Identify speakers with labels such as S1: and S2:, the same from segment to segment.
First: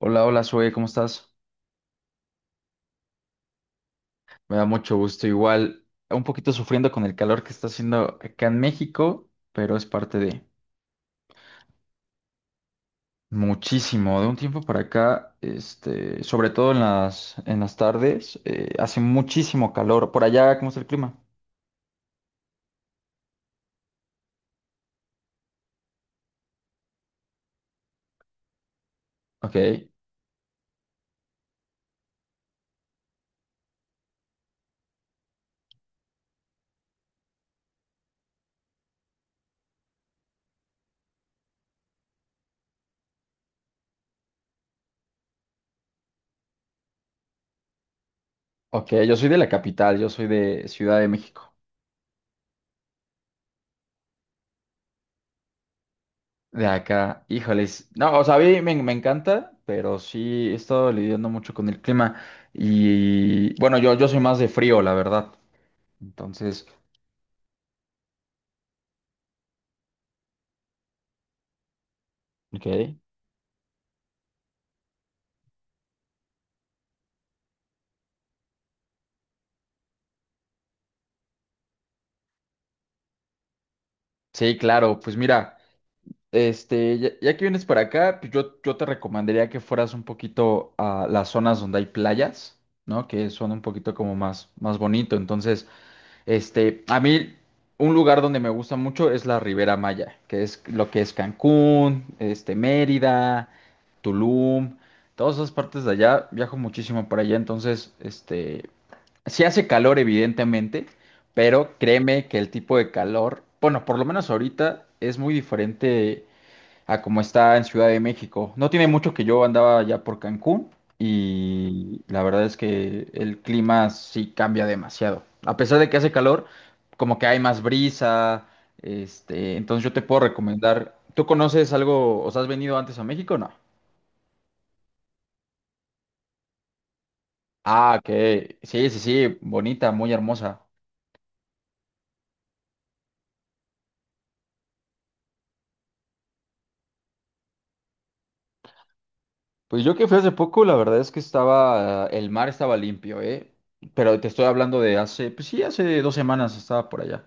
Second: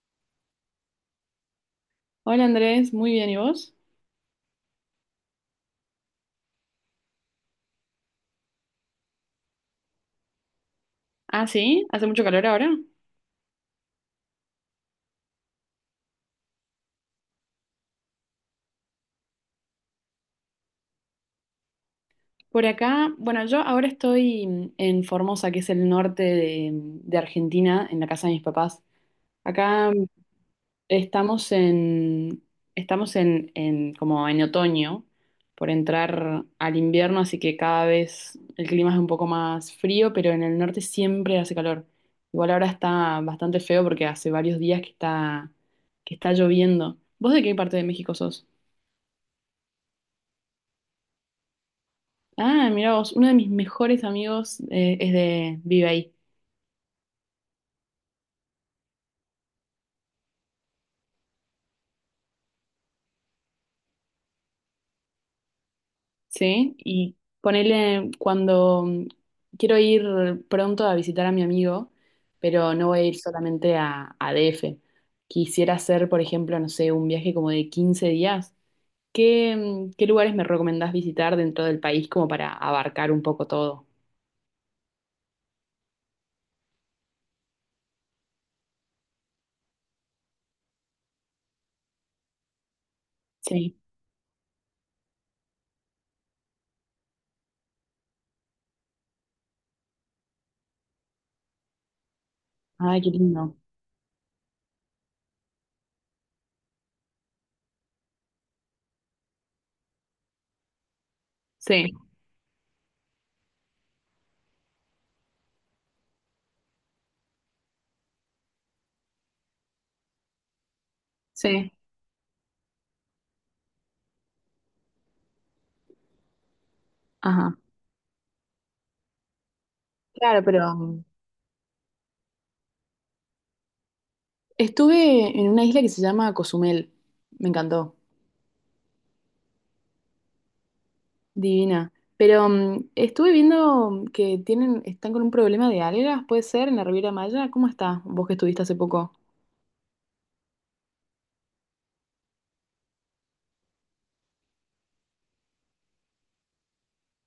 S1: Hola, hola, Zoe, ¿cómo estás?
S2: Hola Andrés, muy bien, ¿y vos?
S1: Me da mucho gusto. Igual, un poquito sufriendo con el calor que está haciendo acá en México, pero es parte de
S2: Ah, sí, hace mucho calor ahora.
S1: muchísimo. De un tiempo para acá, este, sobre todo en las tardes, hace muchísimo calor. Por allá, ¿cómo está el clima?
S2: Por acá, bueno, yo ahora estoy en Formosa, que es el norte de Argentina, en la casa de mis papás.
S1: Ok,
S2: Acá estamos en, estamos en como en otoño, por entrar al invierno, así que cada vez el clima es un poco más frío, pero en el norte siempre hace calor. Igual ahora está bastante feo porque hace varios días que está lloviendo. ¿Vos de qué parte de México sos?
S1: ok, yo soy de la capital, yo soy de Ciudad de México.
S2: Ah, mira vos, uno de mis mejores amigos es de vive ahí,
S1: De acá, híjoles. No, o sea, a mí me encanta, pero sí he estado lidiando mucho con el clima. Y bueno, yo soy más de frío, la verdad. Entonces.
S2: ¿sí? Y ponele cuando quiero ir pronto a visitar a mi amigo, pero no
S1: Ok.
S2: voy a ir solamente a DF. Quisiera hacer, por ejemplo, no sé, un viaje como de 15 días. ¿Qué, qué lugares me recomendás visitar dentro del país como para abarcar un poco todo?
S1: Sí, claro, pues mira, este, ya que vienes para acá, pues yo te recomendaría que fueras un poquito a las zonas donde hay playas, ¿no? Que son un
S2: Sí.
S1: poquito como más bonito. Entonces, este, a mí un lugar donde me gusta mucho es la Ribera Maya, que es lo que es Cancún, este,
S2: Ay, qué
S1: Mérida,
S2: lindo.
S1: Tulum, todas esas partes de allá, viajo muchísimo para allá, entonces, este, sí hace calor evidentemente, pero
S2: Sí,
S1: créeme que el tipo de calor, bueno, por lo menos ahorita es muy diferente a como está en Ciudad de México. No tiene mucho que yo andaba ya por Cancún
S2: sí.
S1: y la verdad es que el clima sí cambia demasiado. A pesar de que hace calor, como que hay
S2: Ajá.
S1: más brisa, este, entonces yo te puedo
S2: Claro, pero
S1: recomendar. ¿Tú conoces algo, o sea, has venido antes a México o no?
S2: estuve en una isla que se llama Cozumel. Me encantó.
S1: Ah, que sí, sí, sí, bonita, muy hermosa.
S2: Divina. Pero estuve viendo que tienen, están con un problema de algas, ¿puede ser? En la Riviera Maya. ¿Cómo está? Vos que estuviste hace poco.
S1: Pues yo que fui hace poco, la verdad es que estaba, el mar estaba limpio, ¿eh? Pero te estoy hablando de hace, pues sí, hace 2 semanas estaba por allá.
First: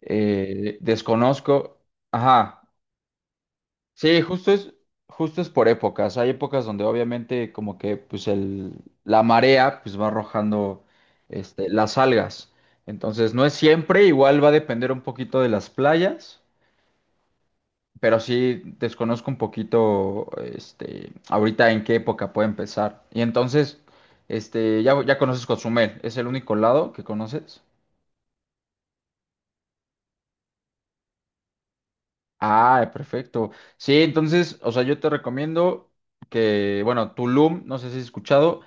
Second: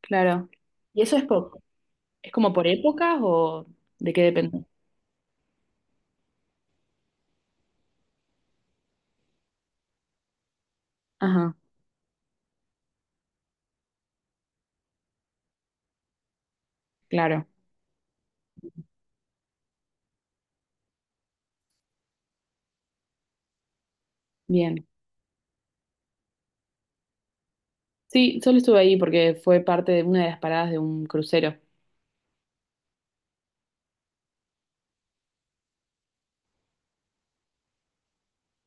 S2: Claro. ¿Y eso es, por-
S1: Desconozco.
S2: es como por
S1: Ajá.
S2: épocas o de
S1: Sí,
S2: qué
S1: justo
S2: depende?
S1: es, justo es por épocas. Hay épocas donde obviamente como que pues la marea pues va arrojando
S2: Ajá,
S1: este, las algas. Entonces no es siempre, igual va a depender un poquito de las playas,
S2: claro.
S1: pero sí desconozco un poquito este, ahorita en qué época puede empezar. Y entonces, este,
S2: Bien.
S1: ya conoces Cozumel, ¿es el único lado que conoces?
S2: Sí, solo estuve ahí porque fue parte de una de las paradas de un crucero.
S1: Ah, perfecto. Sí, entonces, o sea, yo te recomiendo que, bueno, Tulum, no sé si has escuchado.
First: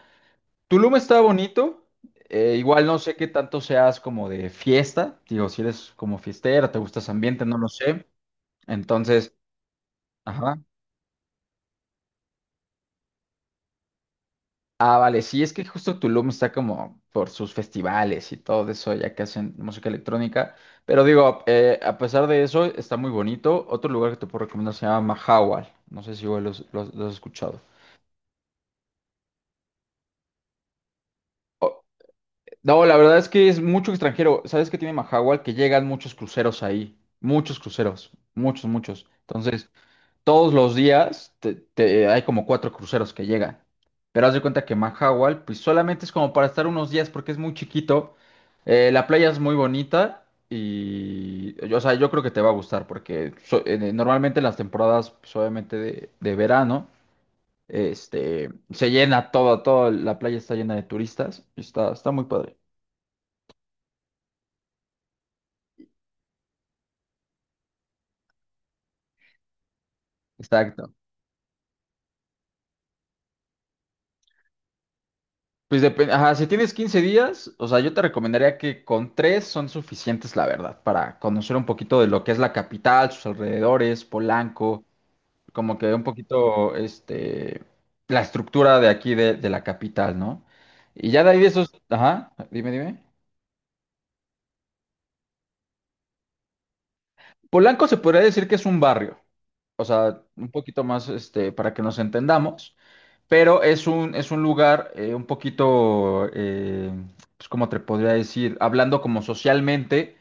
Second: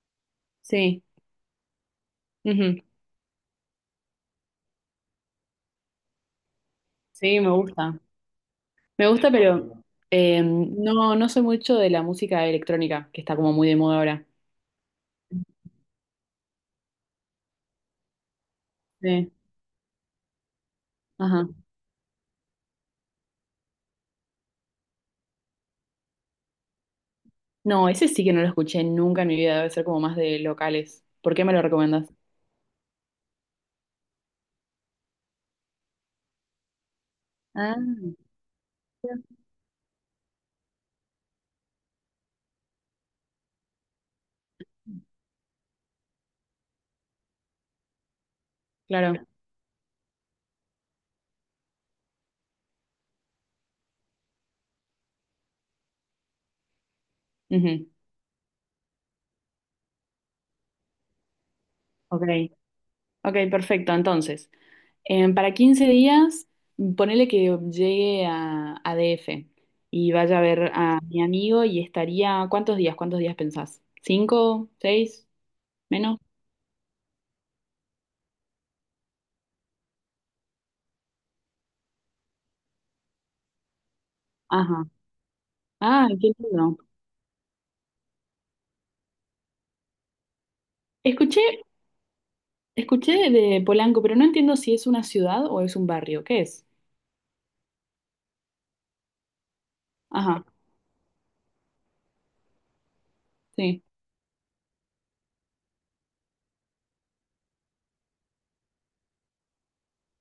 S1: Tulum
S2: Sí.
S1: está bonito.
S2: Ujú.
S1: Igual no sé qué tanto seas como de fiesta. Digo, si eres como fiestera, te gusta ese
S2: Sí,
S1: ambiente,
S2: me
S1: no lo
S2: gusta.
S1: sé.
S2: Me gusta,
S1: Entonces,
S2: pero
S1: ajá.
S2: no soy mucho de la música electrónica, que está como muy de moda ahora.
S1: Ah, vale, sí, es que justo Tulum está como por sus festivales y todo eso, ya que
S2: Sí.
S1: hacen música electrónica. Pero digo,
S2: Ajá.
S1: a pesar de eso, está muy bonito. Otro lugar que te puedo recomendar se llama Mahahual. No sé si igual lo has escuchado.
S2: No, ese sí que no lo escuché nunca en mi vida, debe ser como más de locales. ¿Por qué me lo recomiendas?
S1: No, la verdad es que es mucho extranjero. ¿Sabes qué tiene Mahahual? Que llegan muchos cruceros ahí. Muchos
S2: Ah,
S1: cruceros. Muchos, muchos. Entonces, todos los días hay como cuatro cruceros que llegan. Pero haz de cuenta que Mahahual, pues solamente es como para estar unos días porque es muy chiquito. La
S2: claro.
S1: playa es muy bonita y, o sea, yo creo que te va a gustar porque normalmente en las temporadas, pues, obviamente de verano,
S2: Ujú.
S1: este, se llena toda la playa está llena de turistas. Está
S2: Ok,
S1: muy padre.
S2: ok, perfecto. Entonces, para 15 días, ponele que llegue a DF y vaya a ver
S1: Exacto.
S2: a mi amigo y estaría, ¿cuántos días? ¿Cuántos días pensás? ¿Cinco? ¿Seis?
S1: Pues depende,
S2: ¿Menos?
S1: ajá, si tienes 15 días, o sea, yo te recomendaría que con tres son suficientes, la verdad, para conocer un poquito de lo que es la capital, sus alrededores, Polanco,
S2: Ajá.
S1: como que un
S2: Ah, qué
S1: poquito,
S2: lindo.
S1: este, la estructura de aquí de la capital, ¿no? Y ya de ahí de
S2: Escuché,
S1: esos, ajá, dime, dime.
S2: escuché de Polanco, pero no entiendo si es una ciudad o es un barrio. ¿Qué es?
S1: Polanco se podría decir que es un barrio. O sea,
S2: Ajá,
S1: un poquito más este, para que nos entendamos, pero
S2: sí,
S1: es un lugar un poquito, pues como te podría decir, hablando como socialmente,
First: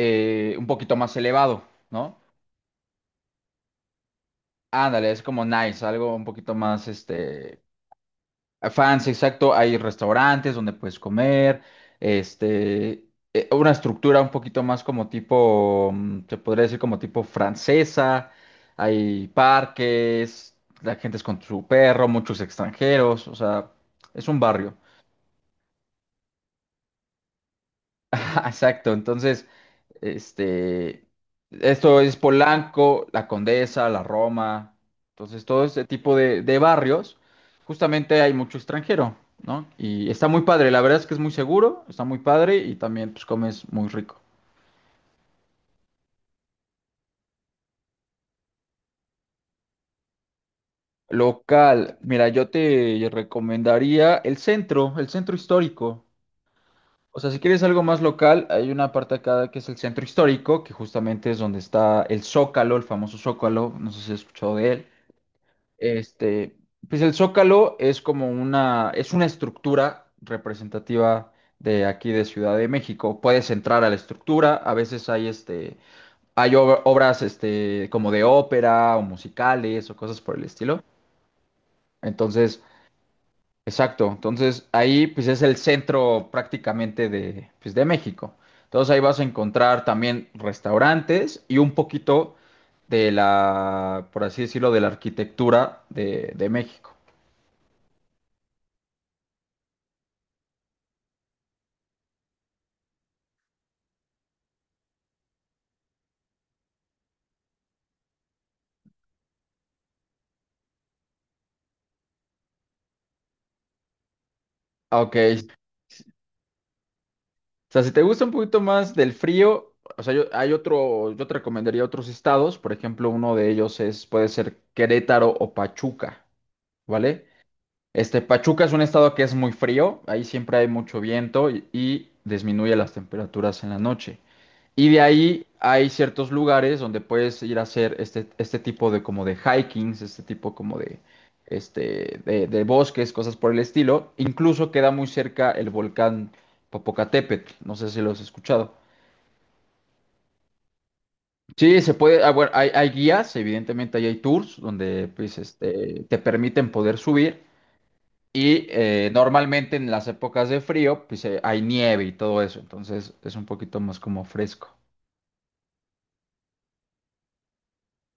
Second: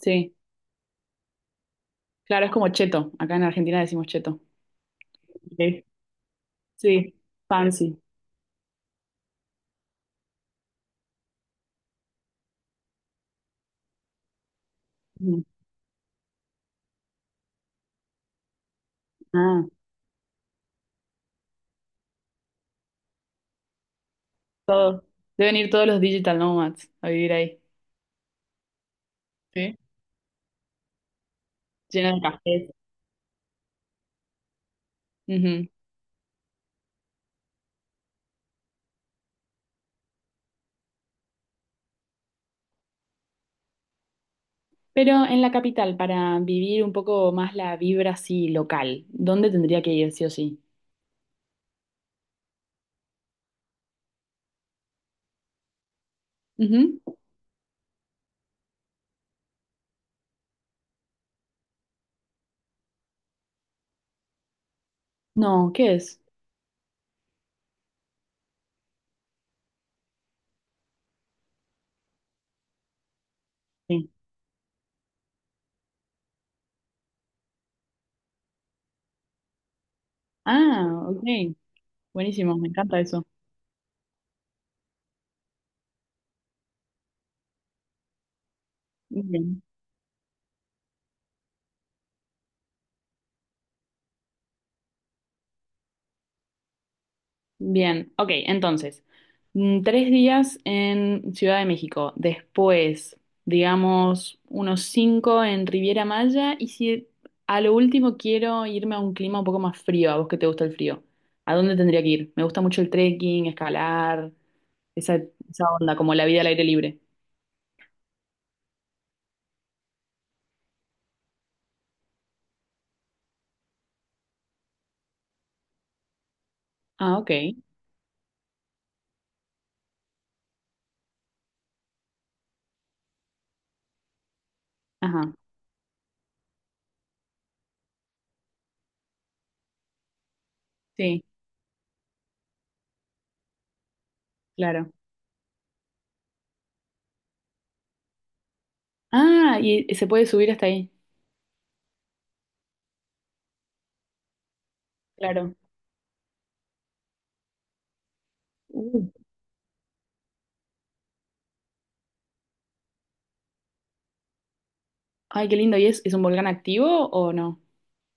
S2: sí.
S1: un poquito más elevado, ¿no?
S2: Claro, es como cheto. Acá en Argentina decimos cheto.
S1: Ándale, es como nice,
S2: Sí.
S1: algo un poquito más,
S2: Sí,
S1: este,
S2: fancy.
S1: fans, exacto, hay restaurantes donde puedes comer, este, una estructura un poquito más como
S2: Ujú.
S1: tipo, se podría decir como tipo francesa, hay
S2: Ah,
S1: parques, la gente es con su perro, muchos extranjeros, o sea, es un barrio.
S2: todo. Deben ir todos los digital nomads a vivir ahí,
S1: Exacto, entonces,
S2: sí,
S1: este, esto
S2: lleno
S1: es
S2: de cafés.
S1: Polanco, La Condesa, La Roma, entonces todo
S2: Ujú.
S1: este tipo de barrios, justamente hay mucho extranjero, ¿no? Y está muy padre, la verdad es que es muy seguro, está muy padre y también pues comes muy rico.
S2: Pero en la capital, para vivir un poco más la vibra así local, ¿dónde tendría que ir sí o sí?
S1: Local, mira, yo te recomendaría el centro histórico.
S2: Ujú.
S1: O sea, si quieres algo más local, hay una parte acá que es el centro histórico, que justamente es donde está el Zócalo, el famoso Zócalo, no sé si has escuchado de él.
S2: No, ¿qué es?
S1: Este, pues el Zócalo es es una estructura representativa de aquí de Ciudad de México. Puedes entrar a la
S2: Sí.
S1: estructura, a veces hay obras este, como de ópera o musicales o cosas por el estilo.
S2: Ah, ok. Buenísimo,
S1: Entonces,
S2: me encanta eso.
S1: exacto. Entonces ahí pues es el centro prácticamente de, pues, de México. Entonces ahí vas a
S2: Ok.
S1: encontrar también restaurantes y un poquito de la, por así decirlo, de la arquitectura de México.
S2: Bien, ok, entonces, 3 días en Ciudad de México, después, digamos, unos cinco en Riviera Maya y si a lo último quiero irme a un clima un poco más frío, a vos que te gusta el frío, ¿a dónde tendría que ir? Me gusta mucho el trekking, escalar, esa,
S1: Ok.
S2: esa onda, como la vida al aire libre.
S1: O sea, si te gusta un poquito más del frío, o sea, yo te recomendaría otros estados, por ejemplo, uno de ellos puede ser Querétaro o Pachuca,
S2: Ah,
S1: ¿vale?
S2: ok,
S1: Este, Pachuca es un estado que es muy frío, ahí siempre hay mucho viento y disminuye las temperaturas en la noche. Y de
S2: ajá,
S1: ahí hay ciertos lugares donde puedes ir a hacer este tipo de como de hikings, este tipo como de,
S2: sí,
S1: este, de bosques, cosas por el estilo. Incluso queda
S2: claro.
S1: muy cerca el volcán Popocatépetl, no sé si lo has escuchado.
S2: Ah, ¿y se puede subir hasta ahí?
S1: Sí, se puede, ah, bueno, hay guías, evidentemente ahí hay tours donde pues,
S2: Claro.
S1: este, te permiten poder subir. Y
S2: Uh,
S1: normalmente en las épocas de frío, pues hay nieve y todo eso, entonces es un poquito más como fresco.
S2: ay, qué lindo, ¿y es un volcán activo o no?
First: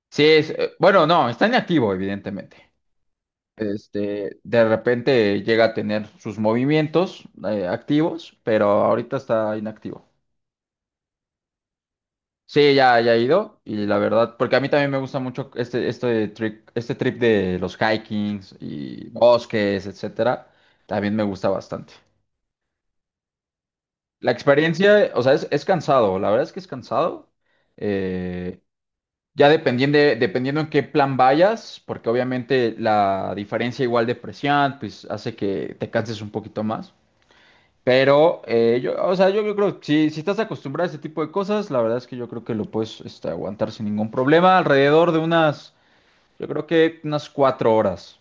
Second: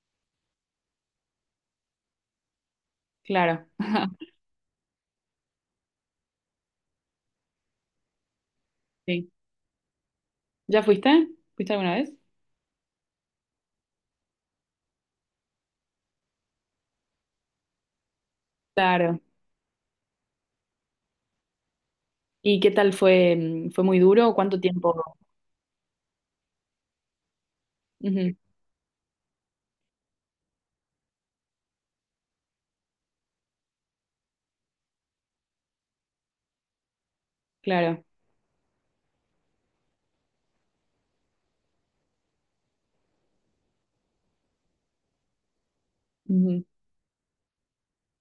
S1: Sí, bueno, no, está inactivo, evidentemente.
S2: Claro.
S1: Este, de repente llega a tener sus movimientos activos, pero ahorita
S2: Sí.
S1: está inactivo.
S2: ¿Ya fuiste? ¿Fuiste alguna vez?
S1: Sí, ya he ido y la verdad, porque a mí también me gusta mucho este, este trip de los hikings y
S2: Claro.
S1: bosques, etcétera, también me gusta bastante.
S2: ¿Y qué tal fue? ¿Fue muy
S1: La
S2: duro? ¿Cuánto tiempo?
S1: experiencia, o sea, es cansado, la verdad es que es cansado.
S2: Ujú,
S1: Eh, ya dependiendo, dependiendo en qué plan vayas, porque obviamente la diferencia igual de presión, pues hace que te canses un poquito más.
S2: claro.
S1: Pero, o sea, yo creo que si estás acostumbrado a este tipo de cosas, la verdad es que yo creo que lo puedes este, aguantar sin ningún problema, alrededor de unas, yo
S2: Ujú.
S1: creo que unas 4 horas.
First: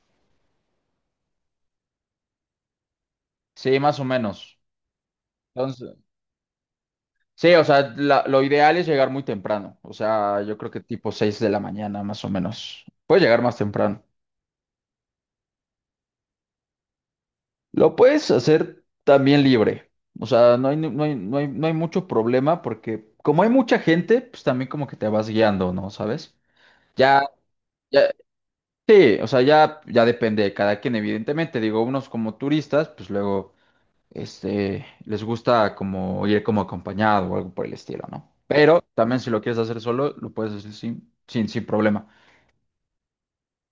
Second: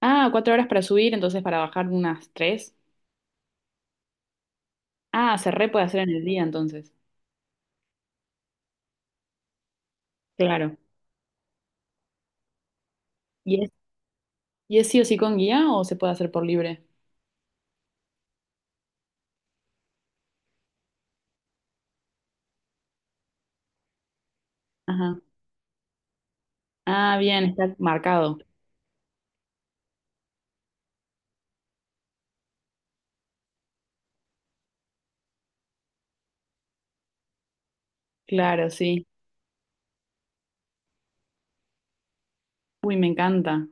S2: Ah, 4 horas para subir, entonces para bajar unas tres.
S1: Sí, más o menos.
S2: Ah, se re puede
S1: Entonces,
S2: hacer en el día entonces.
S1: sí, o sea, lo ideal es llegar muy temprano. O sea, yo creo
S2: Claro.
S1: que tipo 6 de la mañana, más o menos. Puedes llegar más
S2: ¿Y es,
S1: temprano.
S2: y es sí o sí con guía o se puede hacer por libre?
S1: Lo puedes hacer también libre. O sea, no hay mucho problema porque como hay mucha gente, pues también como que te
S2: Ajá.
S1: vas guiando, ¿no? ¿Sabes?
S2: Ah,
S1: Ya,
S2: bien, está
S1: ya,
S2: marcado.
S1: sí, o sea, ya depende de cada quien, evidentemente. Digo, unos como turistas, pues luego, este, les gusta como ir como acompañado o algo por el estilo, ¿no?
S2: Claro,
S1: Pero
S2: sí.
S1: también si lo quieres hacer solo, lo puedes hacer sin problema.
S2: Uy, me encanta.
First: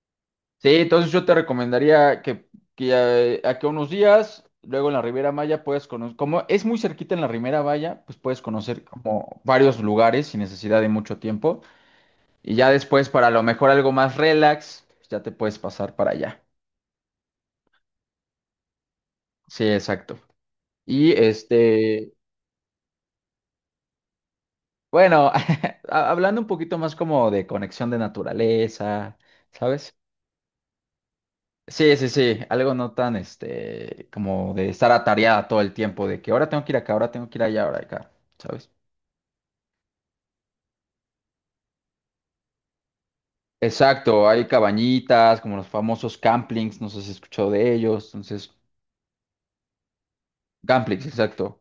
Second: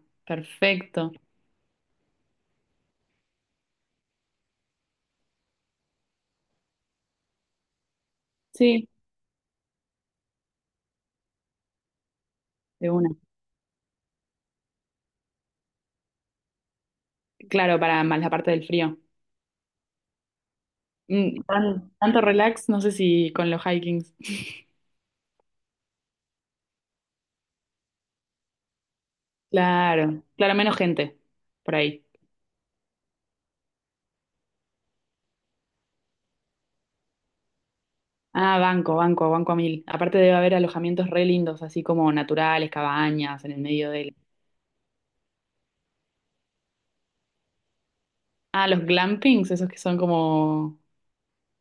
S1: Sí,
S2: Perfecto.
S1: entonces yo te recomendaría que a aquí a que unos días, luego en la Riviera Maya puedes conocer, como es muy cerquita en la Riviera Maya, pues puedes conocer
S2: Sí,
S1: como varios lugares sin necesidad de mucho tiempo. Y ya
S2: de
S1: después,
S2: una.
S1: para lo mejor algo más relax, pues, ya te puedes pasar para allá.
S2: Claro, para más la parte del frío.
S1: Sí, exacto. Y
S2: Mm,
S1: este,
S2: tanto relax, no sé si con los hikings.
S1: bueno, hablando un poquito más como de conexión de naturaleza, ¿sabes?
S2: Claro, claro, menos gente por
S1: Sí,
S2: ahí.
S1: sí, sí, algo no tan, este, como de estar atareada todo el tiempo, de que ahora tengo que ir acá, ahora tengo que ir allá, ahora acá,
S2: Ah,
S1: ¿sabes?
S2: banco, banco, banco a mil. Aparte debe haber alojamientos re lindos, así como naturales, cabañas en el medio del...
S1: Exacto, hay cabañitas, como los famosos camplings, no sé si has escuchado de ellos, entonces,
S2: Ah, los glampings, esos que son como...
S1: camplings, exacto,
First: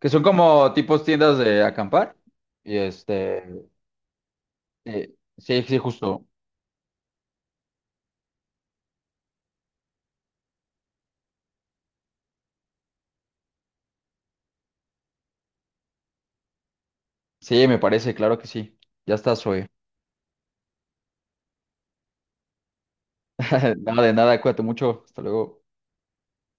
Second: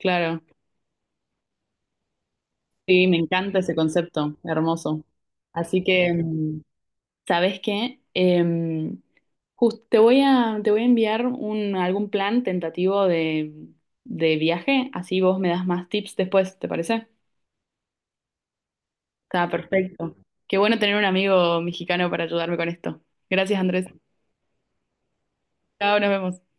S1: que son como tipos tiendas de acampar, y
S2: sí, me
S1: este,
S2: encanta ese concepto, hermoso.
S1: sí, sí,
S2: Así que,
S1: justo,
S2: mm, ¿sabes qué? Te voy a enviar un, algún plan tentativo de viaje, así vos me das más tips después, ¿te parece?
S1: sí, me parece, claro que sí, ya está,
S2: Está
S1: Zoe.
S2: perfecto. Qué bueno tener un amigo mexicano para ayudarme con esto. Gracias, Andrés.
S1: Nada de nada, cuídate mucho, hasta luego.
S2: Chao, nos vemos.